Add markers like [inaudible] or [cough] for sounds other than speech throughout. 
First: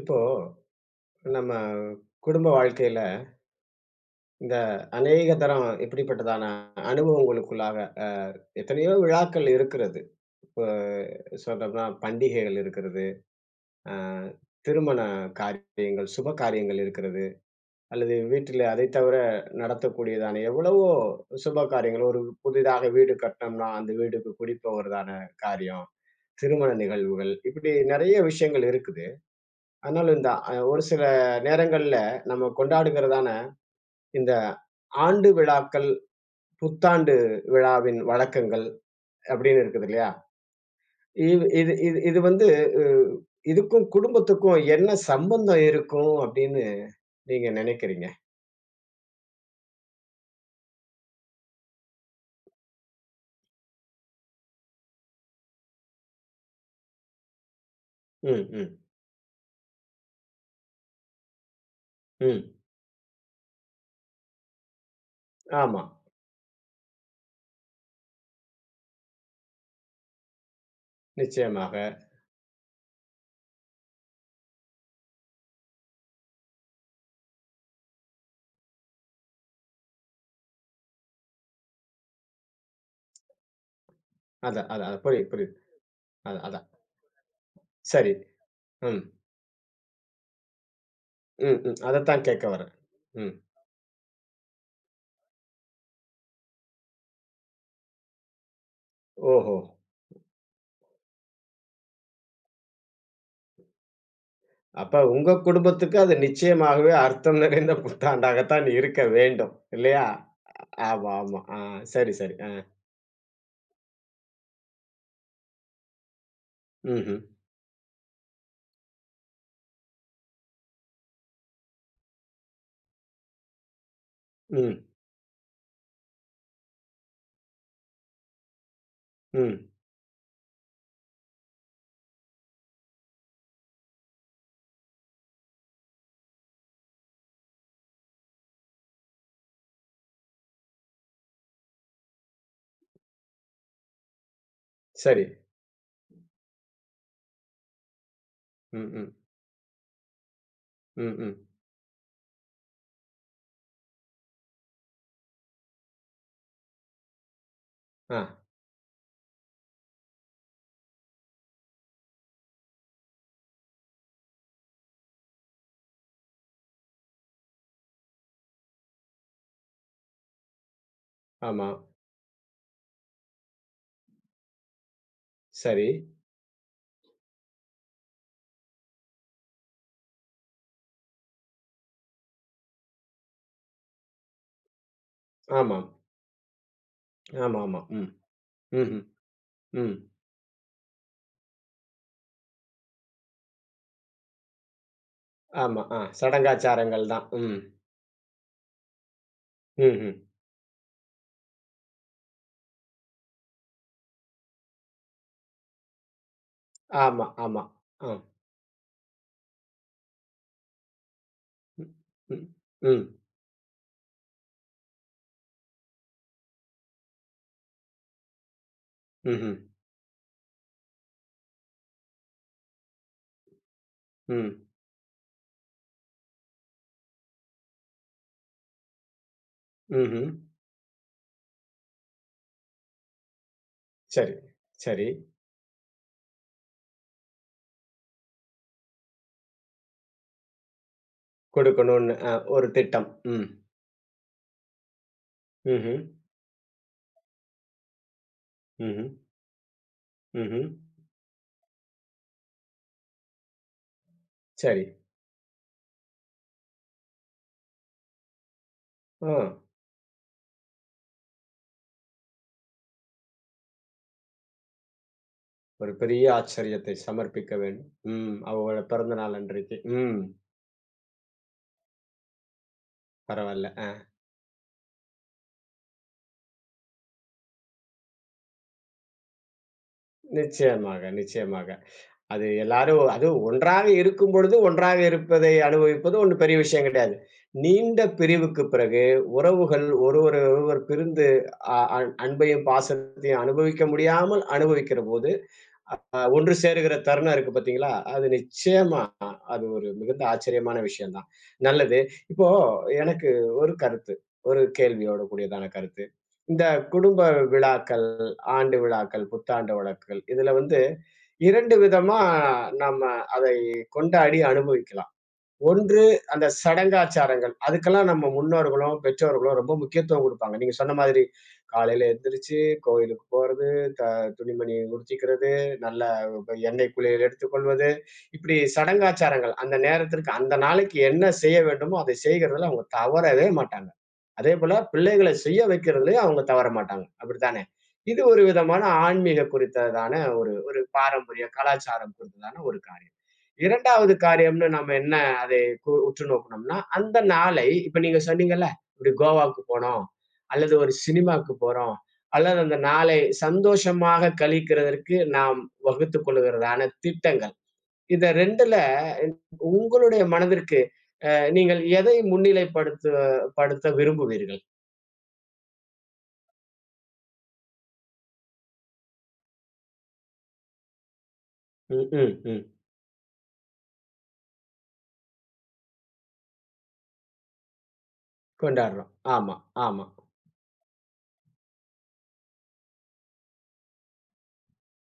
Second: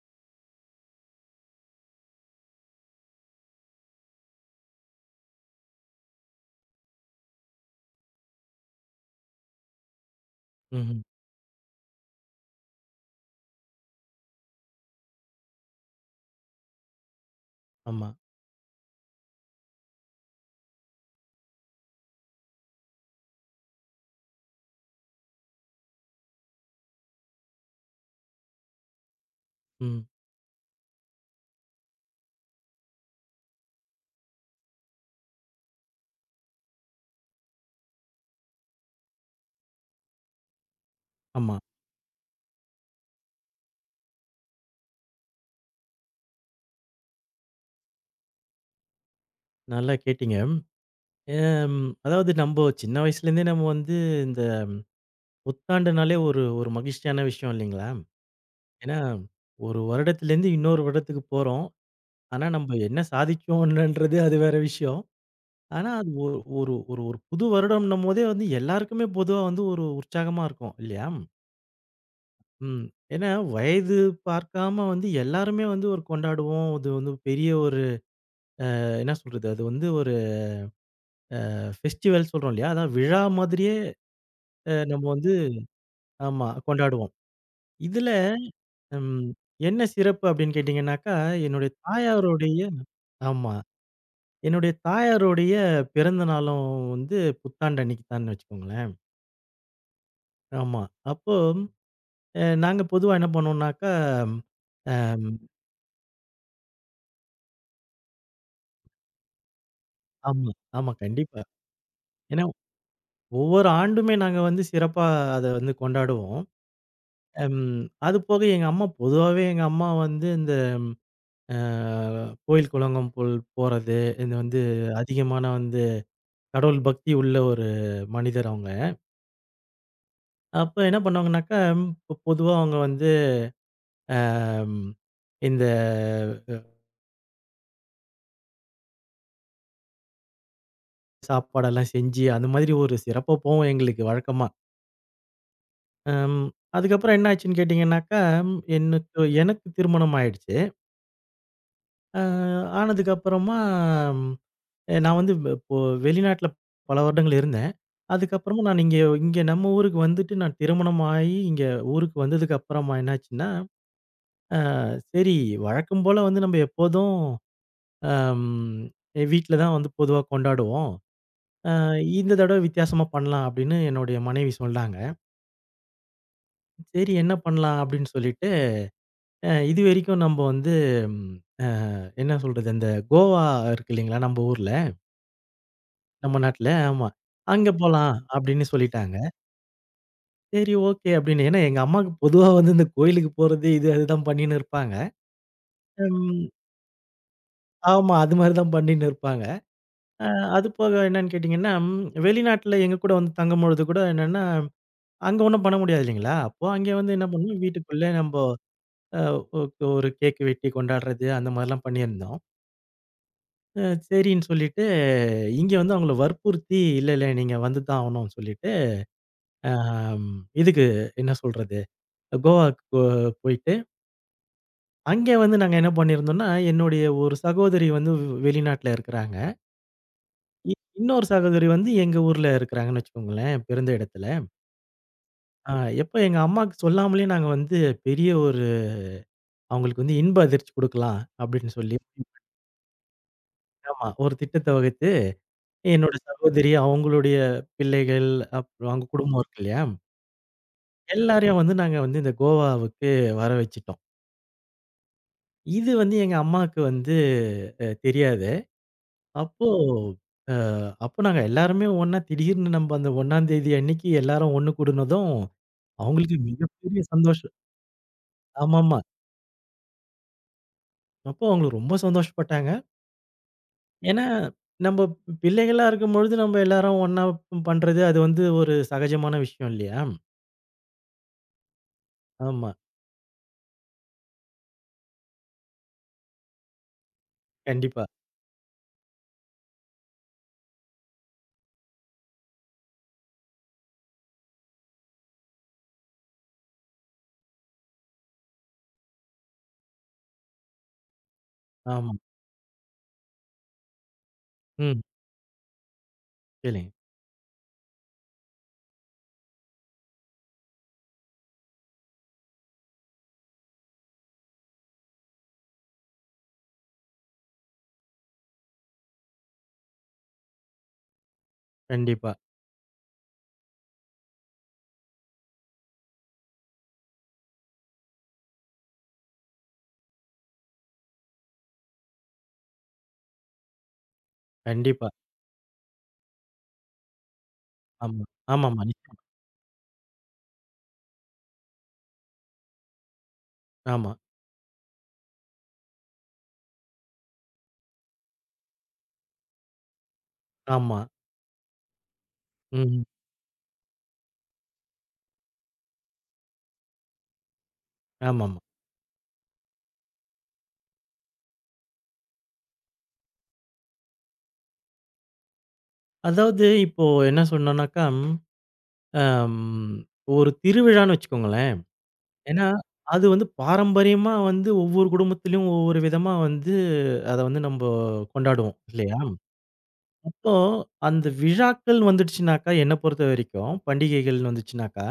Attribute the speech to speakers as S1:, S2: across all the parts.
S1: இப்போ நம்ம குடும்ப வாழ்க்கையில இந்த அநேக தரம் இப்படிப்பட்டதான அனுபவம் உங்களுக்குள்ளாக அஹ், எத்தனையோ விழாக்கள் இருக்கிறது. இப்போ
S2: ம்ஹ்ம்.
S1: சொல்றோம்னா பண்டிகைகள் இருக்கிறது, அஹ், திருமண காரியங்கள், சுப காரியங்கள் இருக்கிறது.
S2: ஆமா.
S1: அல்லது வீட்டில அதைத் தவிர நடத்தக்கூடியதான எவ்வளவோ சுப காரியங்கள். ஒரு புதிதாக வீடு கட்டினோம்னா அந்த வீட்டுக்கு குடி போவதான காரியம், திருமண நிகழ்வுகள் இப்படி நிறைய விஷயங்கள் இருக்குது.
S2: ம்.
S1: ஆனாலும் இந்த ஒரு சில நேரங்கள்ல நம்ம கொண்டாடுகிறதான இந்த ஆண்டு விழாக்கள், புத்தாண்டு விழாவின் வழக்கங்கள் அப்படின்னு இருக்குது இல்லையா? இது
S2: ஆமா.
S1: இது இது இது வந்து அ இதுக்கும் குடும்பத்துக்கும் என்ன சம்பந்தம் இருக்கும் அப்படின்னு நீங்க நினைக்கிறீங்க?
S2: நல்லா கேட்டீங்க. ஏம் அதாவது நம்ப சின்ன வயசுலேருந்தே நம்ம வந்து இந்த புத்தாண்டுனாலே ஒரு ஒரு மகிழ்ச்சியான விஷயம் இல்லைங்களா?
S1: ம், ம்,
S2: ஏன்னா, ஒரு வருடத்துலேருந்து இன்னொரு வருடத்துக்கு போறோம்.
S1: ம்.
S2: ஆனா, நம்ப என்ன சாதிச்சோம்ன்றது அது வேற விஷயம்.
S1: ஆமா.
S2: ஆனா, அது ஒ ஒரு ஒரு ஒரு புது வருடம்ன்னும்போதே வந்து எல்லாருக்குமே பொதுவா வந்து ஒரு உற்சாகமா இருக்கும் இல்லையா?
S1: நிச்சயமாக.
S2: ம். ஏன்னா, வயது பார்க்காம வந்து எல்லாருமே வந்து ஒரு கொண்டாடுவோம். அது வந்து பெரிய ஒரு என்ன சொல்றது? அது வந்து ஒரு ஃபெஸ்டிவல் சொல்றோம் இல்லையா? அதான் விழா மாதிரியே
S1: அதான், அதான். அது
S2: நம்ம
S1: புரியுது,
S2: வந்து
S1: புரியுது. அதான்,
S2: ஆமா
S1: அதான்.
S2: கொண்டாடுவோம். இதுல
S1: சரி. ம்,
S2: ம் என்ன சிறப்பு அப்படின்னு கேட்டீங்கன்னாக்கா,
S1: ம்,
S2: என்னுடைய
S1: ம். அதத்தான் கேட்க
S2: தாயாருடைய
S1: வரேன். ம்.
S2: ஆமா. என்னுடைய தாயாருடைய பிறந்த நாளும் வந்து புத்தாண்டு அன்னைக்கு தான்னு வச்சுக்கோங்களேன்.
S1: ஓஹோ!
S2: ஆமா. அப்போ நாங்க பொதுவா என்ன பண்ணுவோம்னாக்கா,
S1: அப்ப உங்க
S2: ம்
S1: குடும்பத்துக்கு அது நிச்சயமாகவே அர்த்தம் நிறைந்த புத்தாண்டாகத்தான் இருக்க வேண்டும். இல்லையா?
S2: ஆமா, ஆமா
S1: ஆமா, ஆமா.
S2: கண்டிப்பா.
S1: ஆ சரி, சரி.
S2: ஏன்னா
S1: ஆ.
S2: ஒவ்வொரு ஆண்டுமே நாங்க வந்து சிறப்பா அத வந்து கொண்டாடுவோம்.
S1: ம்ஹ்ம்.
S2: ம் அது போக எங்க அம்மா பொதுவாவே எங்க அம்மா வந்து இந்த அ கோயில் குளங்கள் போல் போறது, இது வந்து
S1: ம்,
S2: அதிகமான வந்து கடவுள் பக்தி உள்ள ஒரு மனிதர் அவங்க.
S1: ம்.
S2: அப்ப என்ன பண்ணுவாங்கனாக்கா, பொதுவா அவங்க வந்து அம் இந்த அ சாப்பாடெல்லாம் செஞ்சு அந்த மாதிரி ஒரு சிறப்பா போவும் எங்களுக்கு வழக்கமா.
S1: சரி.
S2: அம் அதுக்கப்புறம் என்ன ஆச்சுன்னு கேட்டீங்கன்னாக்கா,
S1: ம், ம்,
S2: எனக்கு எனக்கு திருமணம் ஆயிடுச்சு.
S1: ம், ம்.
S2: அ ஆனதுக்கு அப்புறமா நான் வந்து இப்போ வெளிநாட்ல பல வருடங்கள் இருந்தேன்.
S1: ஆ,
S2: அதுக்கப்புறமா நான் இங்க இங்க நம்ம ஊருக்கு வந்துட்டு நான் திருமணம் ஆயி, இங்க ஊருக்கு வந்ததுக்கு அப்புறமா என்னாச்சுன்னா, அ சரி வழக்கம் போல வந்து நம்ம எப்போதும் அம் வீட்ல தான் வந்து பொதுவா கொண்டாடுவோம்.
S1: ஆமா.
S2: அ இந்த தடவ வித்தியாசமா பண்ணலாம் அப்படின்னு என்னுடைய மனைவி சொன்னாங்க.
S1: சரி.
S2: சரி என்ன பண்ணலாம் அப்படின்னு சொல்லிட்டு, இதுவரைக்கும் நம்ப வந்து ம் அ என்ன சொல்றது, அந்த கோவா இருக்கு இல்லைங்களா? நம்ம ஊர்ல,
S1: ஆமாம்.
S2: நம்ம நாட்ல ஆமா. அங்க
S1: ஆமாமா. ம்,
S2: போலாம் அப்படின்னு
S1: ம்ஹ்ம்,
S2: சொல்லிட்டாங்க.
S1: ம்.
S2: சரி, ஓகே அப்படின்னு. ஏன்னா எங்க அம்மாவுக்கு பொதுவா வந்து இந்த கோயிலுக்கு போறது, இது அதுதான் பண்ணின்னு இருப்பாங்க.
S1: ஆமா. ஆ
S2: ம்.
S1: சடங்காச்சாரங்கள் தான். ம்,
S2: ஆமா. அது மாரி தான் பண்ணின்னு இருப்பாங்க.
S1: ம்ஹ்ம்.
S2: அ அது போக என்னன்னு கேட்டீங்கன்னா, வெளிநாட்ல எங்க கூட வந்து தங்கும்பொழுது கூட என்னன்னா, அங்க ஒண்ணும் பண்ண முடியாது இல்லைங்களா? அப்போ அங்க வந்து
S1: ஆமா,
S2: என்ன பண்ணோம்,
S1: ஆமா.
S2: வீட்டுக்குள்ளே
S1: ஆ.
S2: நம்ப அ ஒ ஒரு கேக் வெட்டி கொண்டாடுறது, அந்த மாரிலாம் பண்ணியிருந்தோம்.
S1: ம், ம், ம்,
S2: சரின்னு சொல்லிட்டு, இங்க வந்து அவங்கள வற்புறுத்தி, "இல்ல, இல்ல நீங்க வந்து தான் ஆவணும்னு" சொல்லிட்டு,
S1: ம்ஹ்ம்,
S2: அ இதுக்கு என்ன சொல்றது, கோவாக்கு போ போயிட்டு
S1: ம்,
S2: அங்கே வந்து நாங்க என்ன பண்ணியிருந்தோம்னா, என்னுடைய ஒரு சகோதரி வந்து வெளிநாட்ல இருக்கிறாங்க.
S1: ம்ஹ்ம்.
S2: இ இன்னொரு சகோதரி வந்து எங்க ஊர்ல இருக்கிறாங்கன்னு வச்சுக்கோங்களேன், பிறந்த இடத்துல.
S1: சரி, சரி.
S2: அ எப்ப எங்க அம்மாக்கு சொல்லாமலே நாங்க வந்து பெரிய ஒரு அவங்களுக்கு வந்து இன்ப அதிர்ச்சி குடுக்கலாம் அப்படின்னு சொல்லி
S1: கொடுக்கணும்னு ஒரு திட்டம். ம்,
S2: ஆமா. ஒரு திட்டத்த வகுத்து
S1: ம்ஹ்ம்,
S2: என்னோட சகோதரி, அவங்களுடைய பிள்ளைகள், அப்புறம் அவங்க
S1: ம்ஹ்ம்,
S2: குடும்பம் இருக்கு இல்லையா?
S1: ம்ஹ்ம்.
S2: எல்லாரையும் வந்து நாங்க வந்து இந்த கோவாவுக்கு வர வச்சுட்டோம்.
S1: சரி.
S2: இது வந்து எங்க அம்மாக்கு வந்து தெரியாது.
S1: ஆ
S2: அப்போ, அ அப்போ நாங்க எல்லாருமே ஒண்ணா திடீர்னு நம்ம அந்த 1 தேதி அன்னைக்கு எல்லாரும் ஒண்ணு கூடுனதும்,
S1: ஒரு பெரிய
S2: அவங்களுக்கு
S1: ஆச்சரியத்தை
S2: மிகப்பெரிய
S1: சமர்ப்பிக்க
S2: சந்தோஷம்.
S1: வேண்டும். ம். அவங்களோட
S2: ஆமாமா.
S1: பிறந்த நாள் அன்றைக்கு. ம்.
S2: அப்போ அவங்களுக்கு ரொம்ப சந்தோஷப்பட்டாங்க.
S1: பரவால்ல.
S2: ஏன்னா, நம்ம பிள்ளைகளா இருக்கும்பொழுது நம்ம எல்லாரும் ஒண்ணா பண்றது, அது வந்து ஒரு சகஜமான விஷயம் இல்லையா?
S1: நிச்சயமாக, நிச்சயமாக. அது
S2: ஆமா.
S1: எல்லாரும் அதுவும் ஒன்றாக இருக்கும்பொழுது, ஒன்றாக இருப்பதை அனுபவிப்பது ஒண்ணும் பெரிய விஷயம் கிடையாது. நீண்ட
S2: கண்டிப்பா.
S1: பிரிவுக்கு பிறகு உறவுகள் ஒருவரை ஒருவர் பிரிந்து அ அன் அன்பையும், பாசத்தையும் அனுபவிக்க முடியாமல் அனுபவிக்கிறபோது, ஒன்று சேருகிற தருணம் இருக்கு பார்த்தீங்களா? அது நிச்சயமா அது ஒரு மிகுந்த ஆச்சரியமான விஷயம் தான். நல்லது.
S2: ஆமா.
S1: இப்போ எனக்கு ஒரு கருத்து. ஒரு
S2: ம்.
S1: கேள்வியோட கூடியதான கருத்து. இந்த
S2: கேளுங்க.
S1: குடும்ப விழாக்கள், ஆண்டு விழாக்கள், புத்தாண்டு வழக்குகள் இதுல வந்து 2 விதமா நம்ம அதை கொண்டாடி அனுபவிக்கலாம். ஒன்று அந்த சடங்காச்சாரங்கள். அதுக்கெல்லாம் நம்ம முன்னோர்களோ, பெற்றோர்களோ ரொம்ப முக்கியத்துவம் குடுப்பாங்க. நீங்க சொன்ன மாதிரி காலையில
S2: கண்டிப்பா,
S1: எந்திரிச்சு கோயிலுக்கு போறது, த துணிமணி உடுத்திக்கிறது, நல்ல எண்ணெய் குளியல் எடுத்துக்கொள்வது, இப்படி சடங்காச்சாரங்கள். அந்த நேரத்திற்கு அந்த நாளைக்கு என்ன செய்ய வேண்டுமோ, அதை செய்கிறதுல அவங்க தவறவே மாட்டாங்க. அதேபோல
S2: கண்டிப்பா.
S1: பிள்ளைகள செய்ய வைக்கிறதுலயும் அவங்க தவற மாட்டாங்க. அப்படித்தானே? இது
S2: ஆமா.
S1: ஒரு விதமான
S2: ஆமாமா. நிச்சயமா.
S1: ஆன்மீக குறித்ததான ஒரு ஒரு பாரம்பரிய கலாச்சாரம் குறித்ததான ஒரு காரியம். 2வது
S2: ஆமா,
S1: காரியம்னு நம்ம என்ன அதை உற்று நோக்குனோம்னா, அந்த நாளை இப்ப நீங்க சொன்னீங்கல்ல, "இப்படி கோவாக்கு போனோம், அல்லது ஒரு
S2: ஆமா.
S1: சினிமாக்கு போறோம், அல்லது அந்த
S2: ம்.
S1: நாளை சந்தோஷமாக கழிக்கிறதற்கு நாம் வகுத்துக் கொள்ளுகிறதான திட்டங்கள்." இந்த
S2: ஆமாமா.
S1: 2ல உங்களுடைய மனதிற்கு நீங்கள் எதை முன்னிலைப்படுத்த படுத்த விரும்புவீர்கள்?
S2: அதாவது இப்போ என்ன சொன்னோம்னாக்கா, அம் ஒரு திருவிழான்னு வச்சுக்கோங்களேன்.
S1: ம், ம், ம்.
S2: ஏன்னா, அது வந்து பாரம்பரியமா வந்து ஒவ்வொரு குடும்பத்திலயும் ஒவ்வொரு விதமா வந்து அத வந்து நம்ப கொண்டாடுவோம்
S1: கொண்டாடுறோம்.
S2: இல்லையா?
S1: ஆமா, ஆமா.
S2: அப்போ அந்த விழாக்கள் வந்துடுச்சுனாக்கா, என்ன பொறுத்த வரைக்கும் பண்டிகைகள்னு வந்துச்சுனாக்கா,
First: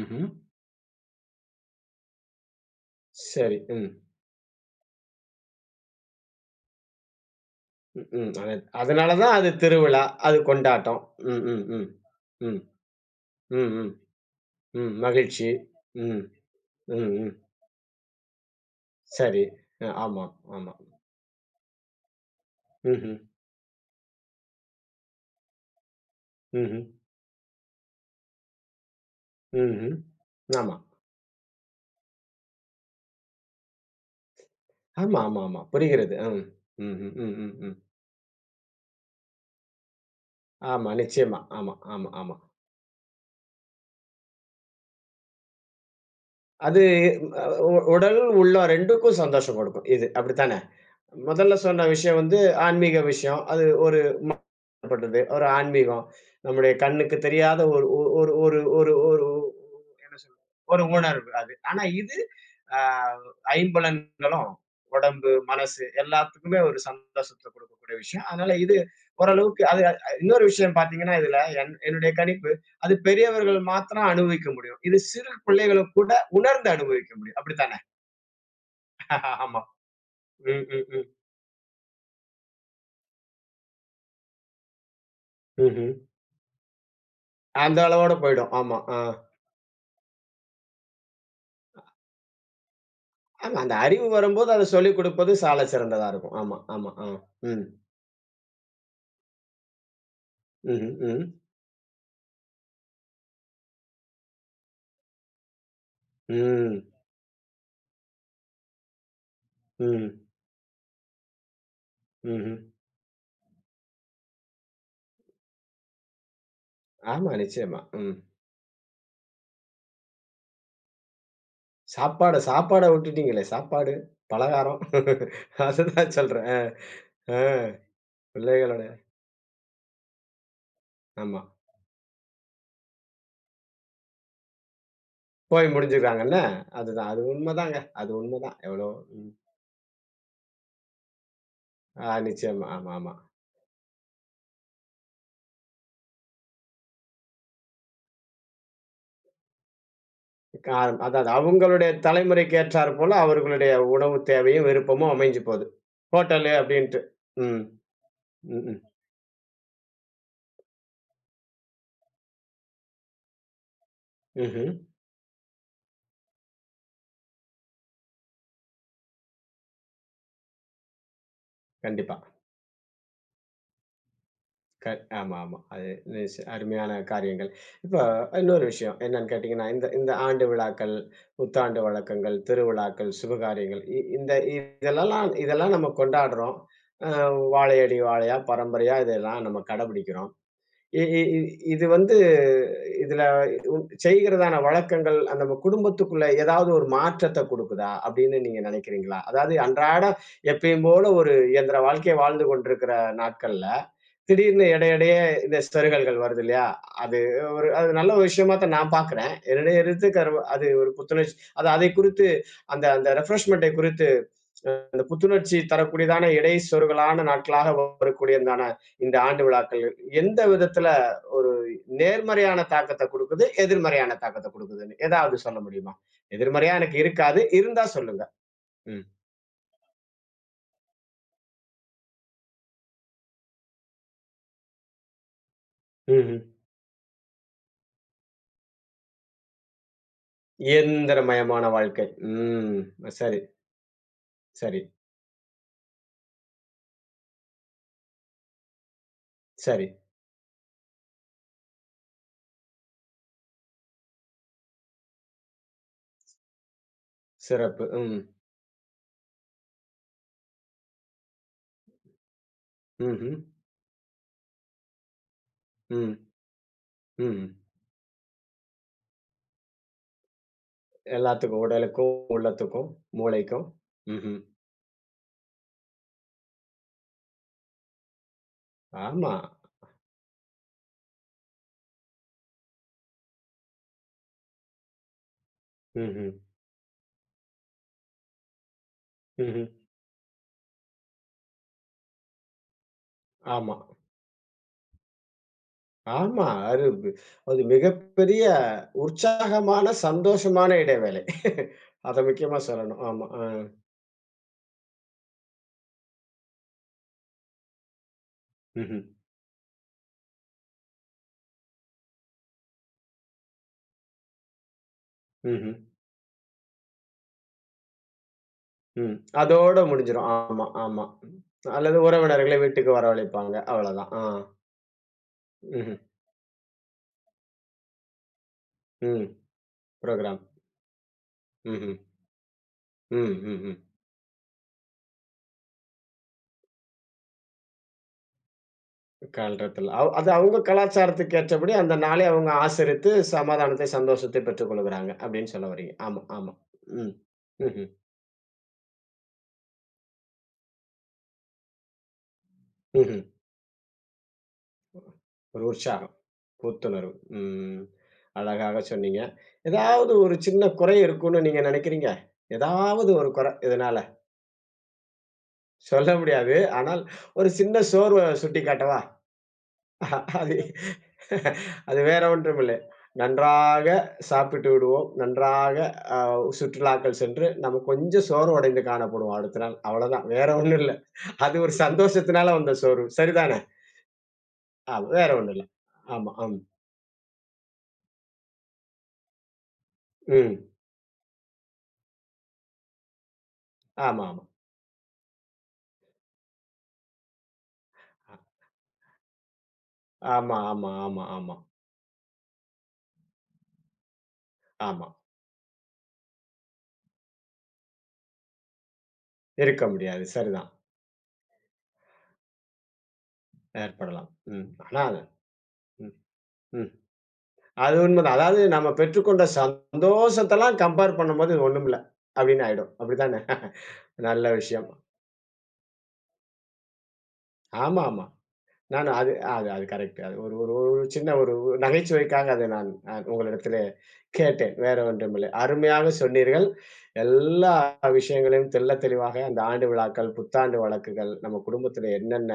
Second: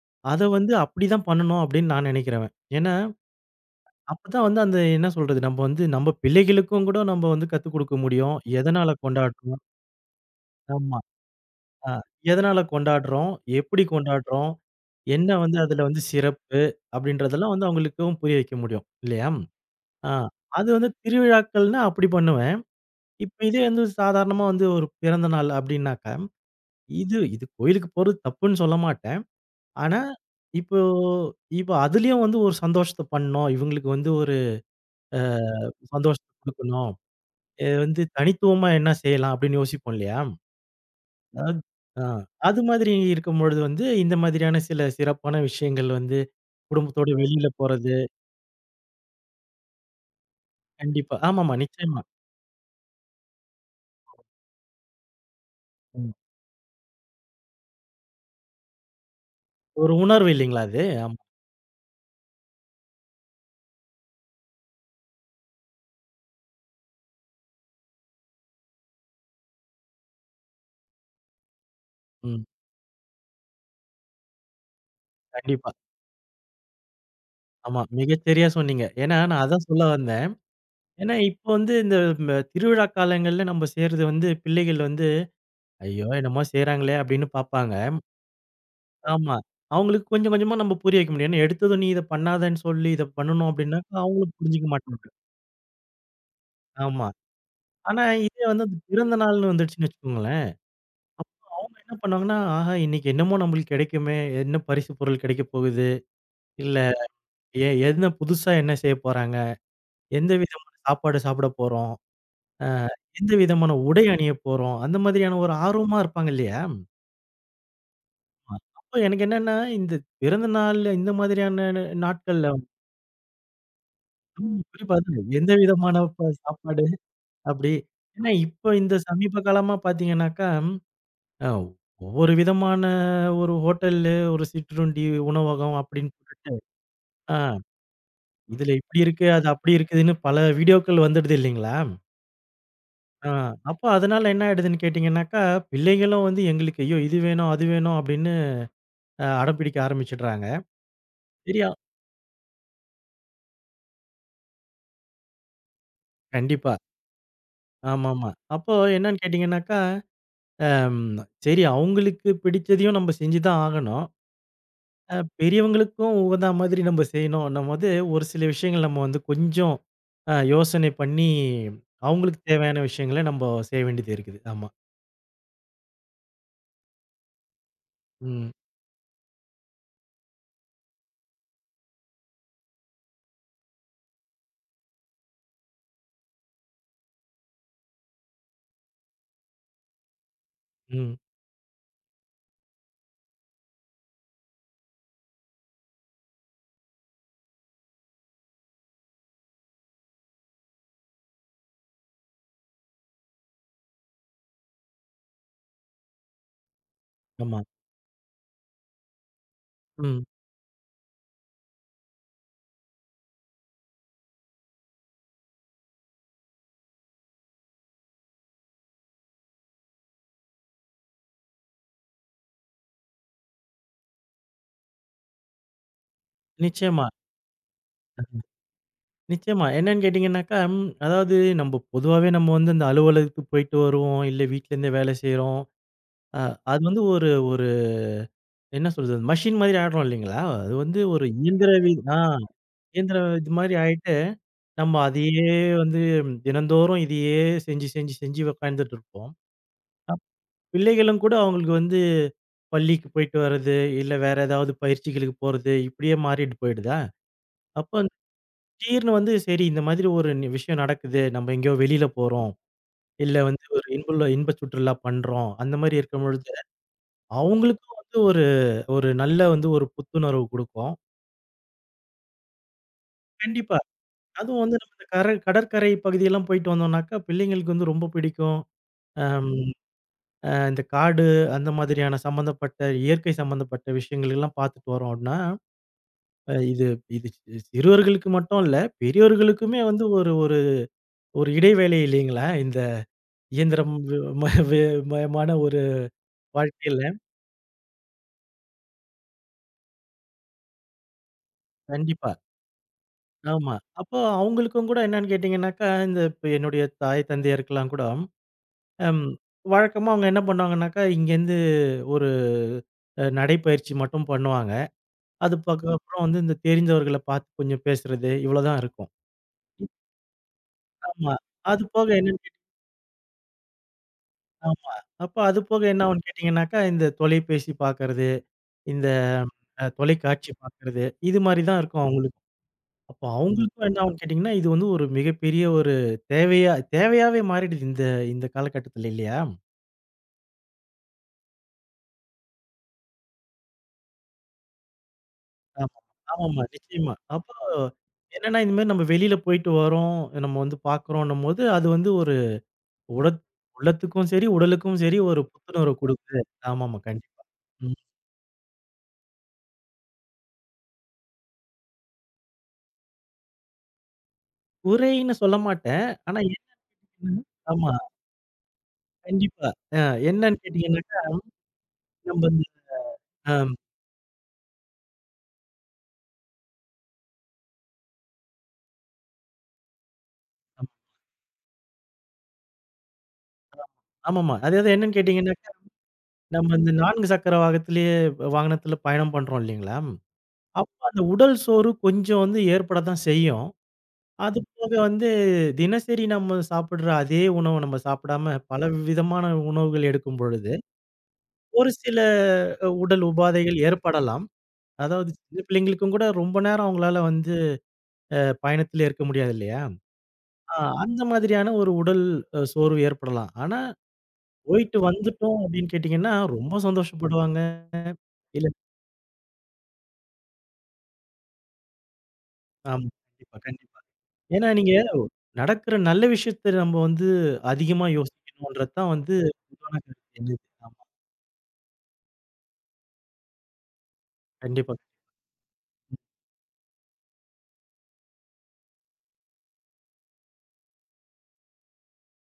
S1: ம்ஹ்ம்.
S2: அத வந்து அப்படிதான் பண்ணணும் அப்படின்னு நான் நினைக்கிறவன். ஏன்னா,
S1: சரி. ம்.
S2: அப்பதான் வந்து அந்த என்ன சொல்றது? நம்ப வந்து நம்ப பிள்ளைகளுக்கும் கூட நம்ப வந்து கத்துக் குடுக்க
S1: ம், ம்.
S2: முடியும்.
S1: அத
S2: எதனால
S1: அதனால தான் அது
S2: கொண்டாடுறோம்?
S1: திருவிழா, அது
S2: ஆமா.
S1: கொண்டாட்டம். ம், ம், ம்.
S2: அ
S1: ம்.
S2: எதனால கொண்டாடுறோம்?
S1: ம்,
S2: எப்படி
S1: ம்.
S2: கொண்டாடுறோம்?
S1: ம்.
S2: என்ன
S1: மகிழ்ச்சி.
S2: வந்து அதுல வந்து
S1: ம்.
S2: சிறப்பு?
S1: ம், ம்.
S2: அப்படின்றதெல்லாம் வந்து அவங்களுக்கும் புரிய வைக்க முடியும் இல்லையா?
S1: சரி. அ
S2: ஆ.
S1: ஆமா,
S2: அது
S1: ஆமா.
S2: வந்து திருவிழாக்கள்னா அப்படி பண்ணுவேன்.
S1: ம்ஹ்ம்.
S2: இப்ப இதே வந்து சாதாரணமா வந்து ஒரு பிறந்த நாள் அப்படின்னாக்கா,
S1: ம்ஹ்ம்.
S2: இது இது கோயிலுக்கு போறது தப்புன்னு சொல்ல மாட்டேன்.
S1: ம்ஹ்ம்.
S2: ஆனா,
S1: ஆமா.
S2: இப்போ இப்போ அதுலயும் வந்து ஒரு சந்தோஷத்த பண்ணணும். இவங்களுக்கு வந்து ஒரு
S1: ஆமா,
S2: அ
S1: ஆமா, ஆமா. புரிகிறது.
S2: சந்தோஷத்த
S1: ம்.
S2: குடுக்கணும்.
S1: ம்ஹ்ம். ம், ம், ம்.
S2: வந்து தனித்துவமா என்ன செய்யலாம் அப்படின்னு யோசிப்போம் இல்லையா?
S1: ஆமா, நிச்சயமா.
S2: அதாவது
S1: ஆமா,
S2: ஆ
S1: ஆமா, ஆமா.
S2: அது மாதிரி இருக்கும்பொழுது வந்து இந்த மாதிரியான சில சிறப்பான விஷயங்கள் வந்து
S1: அது
S2: குடும்பத்தோட
S1: அ
S2: வெளியில
S1: உ
S2: போறது.
S1: உடல், உள்ளம் 2க்கும் சந்தோஷம் கொடுக்கும் இது. அப்படித்தானே?
S2: கண்டிப்பா.
S1: முதல்ல
S2: ஆமாமா,
S1: சொன்ன
S2: நிச்சயமா.
S1: விஷயம் வந்து ஆன்மீக விஷயம். அது ஒரு பட்டது. ஒரு ஆன்மீகம்.
S2: ம்.
S1: நம்முடைய கண்ணுக்கு தெரியாத ஒரு ஒரு ஒரு ஒரு ஒரு ஒரு-
S2: ஒரு
S1: என்ன
S2: உணர்வு
S1: சொல்றது?
S2: இல்லைங்களா அது?
S1: ஒரு
S2: ஆமா.
S1: உணர்வு அது. ஆனா இது அ ஐம்பலன்களும் உடம்பு, மனசு எல்லாத்துக்குமே ஒரு சந்தோஷத்த குடுக்கக்கூடிய விஷயம். அதனால இது ஓரளவுக்கு அது அ இன்னொரு விஷயம் பார்த்தீங்கன்னா, இதுல என்னுடைய
S2: ம்.
S1: கணிப்பு, அது பெரியவர்கள் மாத்திரம் அனுபவிக்க முடியும். இது சிறு
S2: கண்டிப்பா.
S1: பிள்ளைகளும் கூட உணர்ந்து அனுபவிக்க முடியும். அப்படித்தானே?
S2: ஆமா. மிகச் சரியா சொன்னீங்க. ஏன்னா,
S1: [laughs]
S2: நான்
S1: ஆமா.
S2: அதான் சொல்ல வந்தேன்.
S1: ம், ம், ம்.
S2: ஏன்னா, இப்ப வந்து இந்த திருவிழா காலங்கள்ல நம்ம செய்றது வந்து பிள்ளைகள் வந்து,
S1: ம்ஹ்ம்.
S2: "ஐயோ! என்னமோ செய்றாங்களே" அப்படின்னு பாப்பாங்க.
S1: அந்த அளவோட போயிடும். ஆமா. ஆ.
S2: ஆமா. அவங்களுக்கு கொஞ்சம் கொஞ்சமா நம்ம புரிய வைக்க முடியும். ஏன்னா, எடுத்ததும் நீ இத பண்ணாதன்னு சொல்லி இத பண்ணணும்
S1: ஆமா. அந்த
S2: அப்படின்னாக்கா,
S1: அறிவு
S2: அவங்களும்
S1: வரும்போது அத
S2: புரிஞ்சுக்க
S1: சொல்லிக்
S2: மாட்டாங்க.
S1: குடுப்பது சால சிறந்ததா இருக்கும். ஆமா, ஆமா.
S2: ஆமா.
S1: ஆ. ம்.
S2: ஆனா, இதே வந்து அந்த பிறந்த நாள்னு வந்துடுச்சுன்னு வச்சுக்கோங்களேன்,
S1: ம்ஹ்ம். ம்.
S2: அவங்க என்ன பண்ணுவாங்கன்னா, "ஆஹா! இன்னைக்கு என்னமோ நம்மளுக்கு கிடைக்குமே! என்ன பரிசு பொருள் கிடைக்கப் போகுது? இல்ல
S1: ம்.
S2: என்ன புதுசா என்ன செய்யப் போறாங்க?
S1: ம்.
S2: எந்த விதமான சாப்பாடு சாப்பிடப் போறோம்?"
S1: ம்ஹ்ம்.
S2: எந்த விதமான உடை அணிய போறோம்? அந்த மாதிரியான ஒரு ஆர்வமா இருப்பாங்க இல்லையா?
S1: ஆமா, நிச்சயமா. ம்.
S2: அப்ப எனக்கு என்னன்னா, இந்த பிறந்த நாள் இந்த மாதிரியான
S1: சாப்பாடு
S2: நாட்கள்ல
S1: சாப்பாட விட்டுட்டீங்களே! சாப்பாடு, பலகாரம்
S2: குறிப்பா
S1: [laughs]
S2: அது எந்த விதமான
S1: அதுதான் சொல்றேன்.
S2: சாப்பாடு
S1: அ, அ
S2: அப்படி. ஏன்னா இப்ப
S1: பிள்ளைகளோட
S2: இந்த சமீப காலமா பார்த்தீங்கன்னாக்கா,
S1: ஆமா.
S2: அ ஒவ்வொரு விதமான ஒரு ஹோட்டல்லு, ஒரு சிற்றுண்டி
S1: போய்
S2: உணவகம் அப்படின்னு
S1: முடிஞ்சுறாங்கல்ல.
S2: போட்டுட்டு,
S1: அதுதான். அது
S2: ஆ
S1: உண்மதாங்க. அது உண்மதான்.
S2: இதுல
S1: எவ்வளோ
S2: இப்படி இருக்கு,
S1: ம்.
S2: அது அப்படி இருக்குதுன்னு பல வீடியோக்கள் வந்துடுது இல்லைங்களா?
S1: ஆ நிச்சயமா. ஆமா, ஆமா.
S2: ஆ அப்போ அதனால என்ன ஆயிடுதுன்னு கேட்டீங்கன்னாக்கா, பிள்ளைகளும் வந்து எங்களுக்கு ஐயோ! இது வேணும், அது வேணும் அப்படின்னு அடம் பிடிக்க ஆரம்பிச்சுடுறாங்க.
S1: காலம் அதாவது
S2: சரி
S1: அவங்களுடைய தலைமுறைக்கு ஏற்றார் போல அவர்களுடைய உணவு தேவையும், விருப்பமும் அமைஞ்சு போது. ஹோட்டலு
S2: கண்டிப்பா.
S1: அப்படின்ட்டு. ம்.
S2: ஆமாமா.
S1: ம்.
S2: அப்போ
S1: ம்
S2: என்னன்னு கேட்டீங்கன்னாக்கா, அம் சரி அவங்களுக்கு பிடிச்சதையும் நம்ம செஞ்சு தான் ஆகணும்.
S1: ம்ஹ்ம்.
S2: பெரியவங்களுக்கும் உகந்தா மாதிரி நம்ம செய்யணும்ன்னும் போது, ஒரு சில விஷயங்கள் நம்ம வந்து கொஞ்சம் யோசனை பண்ணி,
S1: கண்டிப்பா.
S2: அவங்களுக்கு தேவையான விஷயங்கள நம்ப செய்ய வேண்டியது இருக்குது. ஆமா.
S1: க ஆமா, ஆமா. அது நிஸ் அருமையான காரியங்கள். இப்ப
S2: ம்.
S1: இன்னொரு விஷயம் என்னன்னு கேட்டீங்கன்னா, இந்த இந்த ஆண்டு விழாக்கள், புத்தாண்டு வழக்கங்கள், திருவிழாக்கள், சுபகாரியங்கள் இ இந்த இதெல்லாம் இதெல்லாம் நம்ம கொண்டாடுறோம். அ வாழையடி வாழையா, பரம்பரையா இதெல்லாம் நம்ம கடைபிடிக்கிறோம். இ
S2: ம்.
S1: இ இ இது வந்து இதுல உ செய்கிறதான வழக்கங்கள் அந்த நம்ம குடும்பத்துக்குள்ள ஏதாவது ஒரு மாற்றத்த குடுக்குதா? அப்படின்னு நீங்க நினைக்கிறீங்களா? அதாவது அன்றாட எப்பயும் போல ஒரு இயந்திர வாழ்க்கைய வாழ்ந்து கொண்டிருக்கிற நாட்கள்ல, திடீர்னு இடையிடையே இந்த சருகல்கள் வருது இல்லையா? அது
S2: ஆமா.
S1: ஒரு அது நல்ல ஒரு விஷயமா தான் நான் பார்க்கிறேன். என்னுடைய
S2: ம்.
S1: எழுத்துக்கார்வ அது ஒரு புத்துணர்ச்சி அது அதை குறித்து அந்த அந்த ரெஃப்ரெஷ்மென்ட்டை குறித்து அந்த புத்துணர்ச்சி தரக்கூடியதான இடை சொருகலான நாட்களாக வரக்கூடியதான இந்த ஆண்டு விழாக்கள் எந்த விதத்தில ஒரு நேர்மறையான தாக்கத்த குடுக்குது, எதிர்மறையான தாக்கத்த குடுக்குதுன்னு ஏதாவது சொல்ல முடியுமா? எதிர்மறையா எனக்கு
S2: நிச்சயமா,
S1: இருக்காது. இருந்தா சொல்லுங்க. ம்.
S2: நிச்சயமா. என்னன்னு கேட்டீங்கன்னாக்கா, அதாவது நம்ம பொதுவாவே நம்ம வந்து இந்த அலுவலகத்துக்கு போயிட்டு வருவோம், இல்ல வீட்ல இருந்தே வேலை செய்றோம்.
S1: ம்ஹ்ம்.
S2: அ அது வந்து ஒரு ஒரு என்ன சொல்றது? மெஷின் மாதிரி ஆயிடுறோம் இல்லைங்களா? அது வந்து ஒரு
S1: இயந்திரமயமான
S2: இயந்திர வி
S1: வாழ்க்கை.
S2: ஆ
S1: ம்.
S2: இயந்திர
S1: சரி,
S2: இது மாரி ஆயிட்டு,
S1: சரி,
S2: நம்ம அதையே வந்து தினந்தோறும் இதையே செஞ்சு, செஞ்சு, செஞ்சு உட்காந்துட்டு இருப்போம்.
S1: சரி.
S2: அப் பிள்ளைகளும் கூட அவங்களுக்கு வந்து பள்ளிக்கு போயிட்டு வர்றது, இல்ல வேற ஏதாவது பயிற்சிகளுக்கு போறது, இப்படியே மாறிட்டு போயிடுதா?
S1: சிறப்பு.
S2: அப்ப
S1: ம்.
S2: திடீர்னு வந்து சரி இந்த மாதிரி ஒரு விஷயம் நடக்குது. நம்ம எங்கேயோ வெளியில போறோம்.
S1: ம்ஹ்ம்.
S2: இல்ல வந்து ஒரு இன்ப சுற்றுலா பண்றோம். அந்த மாரி
S1: ம்.
S2: இருக்கும் பொழுது,
S1: ம்.
S2: அவங்களுக்கும் வந்து ஒரு ஒரு நல்ல வந்து ஒரு புத்துணர்வு குடுக்கும்.
S1: எல்லாத்துக்கும் உடலுக்கும், உள்ளத்துக்கும், மூளைக்கும்.
S2: கண்டிப்பா.
S1: ம்ஹ்ம்.
S2: அதுவும் வந்து நம்ம இந்த கடற்கரை பகுதியெல்லாம் போயிட்டு வந்தோம்னாக்கா, பிள்ளைங்களுக்கு வந்து ரொம்ப பிடிக்கும்.
S1: ஆமா.
S2: அம் இந்த காடு அந்த மாதிரியான சம்மந்தப்பட்ட இயற்கை சம்மந்தப்பட்ட விஷயங்களுக்கெல்லாம் பார்த்துட்டு வரோம் அப்படின்னா,
S1: ம்ஹ்ம்.
S2: இது இது சிறுவர்களுக்கு மட்டும் இல்ல,
S1: ம்ஹ்ம்.
S2: பெரியவர்களுக்குமே வந்து ஒரு ஒரு ஒரு இடைவேளை இல்லைங்களா? இந்த
S1: ஆமா.
S2: இயந்திரம் வி- ம வே மயமான ஒரு
S1: ஆமா. அது
S2: வாழ்க்கையில.
S1: பி- அது மிகப்பெரிய உற்சாகமான, சந்தோஷமான இடைவேளை. அத
S2: கண்டிப்பா.
S1: முக்கியமா சொல்லணும். ஆமா. அ.
S2: ஆமா. அப்போ அவங்களுக்கும் கூட என்னன்னு கேட்டீங்கன்னாக்கா, இந்த இப்ப என்னுடைய தாய் தந்தையருக்கெல்லாம் கூட
S1: ம்ஹ்ம்.
S2: அம் வழக்கமா அவங்க என்ன பண்ணுவாங்கன்னாக்கா, இங்கேருந்து ஒரு நடைப்பயிற்சி மட்டும் பண்ணுவாங்க. அது
S1: ம்ஹ்ம்.
S2: பக்க அப்புறம் வந்து இந்த தெரிந்தவர்கள பார்த்து கொஞ்சம் பேசுறது, இவ்வளோதான் இருக்கும்.
S1: ம். அதோட முடிஞ்சிரும். ஆமா, ஆமா.
S2: ஆமா. அது
S1: அல்லது
S2: போக என்னன்னு
S1: உறவினர்களை
S2: கேட்டா
S1: வீட்டுக்கு வரவழைப்பாங்க. அவ்வளதான். ஆ.
S2: ஆமா. அப்ப அது போக
S1: ம்ஹ்ம்.
S2: என்ன ஆகும்ன்னு கேட்டீங்கன்னாக்கா, இந்த தொலைபேசி பார்க்கறது, இந்த
S1: ம். புரோகிராம்.
S2: தொலைக்காட்சி பார்க்கறது, இது மாரி தான்
S1: ம்ஹ்ம்.
S2: இருக்கும் அவங்களுக்கும். அப்போ
S1: ம். ம். ம்.
S2: அவங்களுக்கும் என்ன ஆகும்ன்னு கேட்டீங்கன்னா, இது வந்து ஒரு மிகப்பெரிய ஒரு தேவையாவே மாறிடுது இந்த இந்த காலகட்டத்தில இல்லையா?
S1: காலகட்டத்தில். அவ் அது அவங்க கலாச்சாரத்துக்கு ஏற்றபடி அந்த நாளை அவங்க ஆசரித்து சமாதானத்தை, சந்தோஷத்தை பெற்றுக்கொள்கிறாங்க அப்படின்னு சொல்ல வர்றீங்க.
S2: ஆமா.
S1: ஆமா, ஆமா.
S2: ஆமாமா.
S1: ம்.
S2: நிச்சயமா. அப்போ
S1: ம்ஹ்ம்.
S2: என்னன்னா, இந்த மாரி நம்ம வெளியில போயிட்டு வரோம், நம்ம வந்து பார்க்குறோன்னும்போது, அது வந்து ஒரு
S1: ம்ஹ்ம்.
S2: உடத் உள்ளத்துக்கும் சரி, உடலுக்கும் சரி ஒரு
S1: ஒரு
S2: புத்துணர்வு
S1: உற்சாகம்,
S2: குடுக்குது. ஆமாமா.
S1: புத்துணர்வு.
S2: கண்டிப்பா.
S1: ம்.
S2: ம்.
S1: அழகாக சொன்னீங்க. ஏதாவது ஒரு சின்ன குறை இருக்கும்னு நீங்க நினைக்கிறீங்க? ஏதாவது ஒரு குறை இதனால?
S2: குறைன்னு சொல்ல மாட்டேன்.
S1: சொல்ல
S2: ஆனா
S1: முடியாது.
S2: [unintelligible]
S1: ஆனால்
S2: என்னன்னா
S1: ஒரு சின்ன
S2: ஆமா.
S1: சோர்வ சுட்டிக்காட்டவா?
S2: கண்டிப்பா. அ
S1: அது
S2: என்னன்னு கேட்டீங்கன்னாக்கா,
S1: அது வேற
S2: நம்ம இந்த
S1: ஒன்றுமில்லை.
S2: அ
S1: நன்றாக சாப்பிட்டு விடுவோம். நன்றாக அ சுற்றுலாக்கள் சென்று, நம்ம கொஞ்சம் சோர்வு அடைந்து காணப்படுவோம் அடுத்த நாள். அவ்வளதான். வேற ஒண்ணும் இல்ல. அது ஒரு சந்தோஷத்தினால வந்த சோர்வு. சரிதானே?
S2: ஆமாமா. அதாவது
S1: ஆமா.
S2: என்னன்னு
S1: வேற ஒண்ணும் இல்ல.
S2: கேட்டீங்கன்னாக்கா,
S1: ஆமா, ஆமா.
S2: நம்ம இந்த 4 சக்கர வாகத்திலேயே வாகனத்தில பயணம் பண்றோம் இல்லைங்களா?
S1: ம்.
S2: அப்ப அந்த உடல் சோர்வு கொஞ்சம் வந்து ஏற்பட தான் செய்யும்.
S1: ஆமா, ஆமா.
S2: அது போக வந்து தினசரி நம்ம சாப்பிடுற அதே உணவ நம்ம சாப்பிடாம பல விதமான உணவுகள் எடுக்கும்
S1: ஆமா,
S2: பொழுது,
S1: ஆமா, ஆமா, ஆமா,
S2: ஒரு சில உடல் உபாதைகள் ஏற்படலாம்.
S1: ஆமா.
S2: அதாவது சின்ன பிள்ளைங்களுக்கும் கூட ரொம்ப நேரம் அவங்களால வந்து அ பயணத்துல இருக்க முடியாது இல்லையா?
S1: இருக்க முடியாது. சரிதான்.
S2: ஆ அந்த மாதிரியான ஒரு உடல் சோர்வு ஏற்படலாம். ஆனா
S1: ஏற்படலாம். ம்.
S2: போயிட்டு
S1: ஆனா அது
S2: வந்துட்டோம் அப்படின்னு
S1: ம்,
S2: கேட்டீங்கன்னா, ரொம்ப
S1: ம்.
S2: சந்தோஷப்படுவாங்க.
S1: அது உண்மதான். அதாவது
S2: இல்ல
S1: நம்ம பெற்றுக்கொண்ட சந்தோஷத்தலாம் கம்பேர் பண்ணும்போது இது ஒண்ணுமில்ல. அப்படின்னு ஆயிடும்.
S2: ஆமா.
S1: அப்படித்தானே?
S2: கண்டிப்பா, கண்டிப்பா.
S1: நல்ல
S2: ஏன்னா
S1: விஷயம்.
S2: நீங்க நடக்கிற நல்ல விஷயத்த நம்ம வந்து அதிகமா
S1: ஆமாமா.
S2: யோசிக்கணும்ன்றது
S1: நான்
S2: தான்
S1: அது
S2: வந்து
S1: அது அது
S2: பொதுவான
S1: கரெக்ட். அது
S2: கருத்து
S1: ஒரு
S2: என்னது.
S1: ஒரு ஒரு
S2: ஆமா.
S1: ஒரு சின்ன ஒரு ஒரு நகைச்சுவைக்காக அதை நான் நான் உங்களிடத்திலே கேட்டேன்.
S2: கண்டிப்பா.
S1: வேற ஒன்றுமில்லை. அருமையாக சொன்னீர்கள். எல்லா விஷயங்களையும் தெள்ள தெளிவாக அந்த ஆண்டு விழாக்கள், புத்தாண்டு வழக்குகள், நம்ம குடும்பத்தில என்னென்ன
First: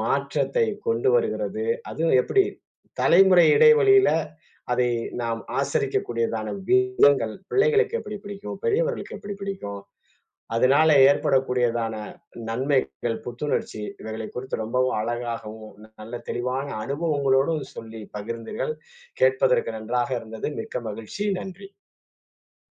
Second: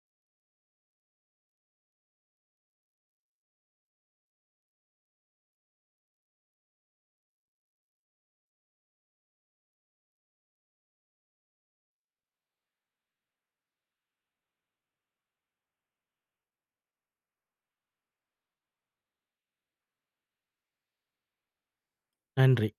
S1: மாற்றத்தை கொண்டு வருகிறது, அதுவும் எப்படி தலைமுறை இடைவெளியில அதை நாம் ஆசரிக்கக்கூடியதான விதங்கள், பிள்ளைகளுக்கு எப்படி பிடிக்கும், பெரியவர்களுக்கு எப்படி பிடிக்கும். அதனால ஏற்படக்கூடியதான நன்மைகள், புத்துணர்ச்சி இவைகளை குறித்து ரொம்பவும் அழகாகவும், நல்ல தெளிவான அனுபவங்களோடும் சொல்லி பகிர்ந்தீர்கள். கேட்பதற்கு நன்றாக இருந்தது. மிக்க மகிழ்ச்சி. நன்றி.
S2: நன்றி.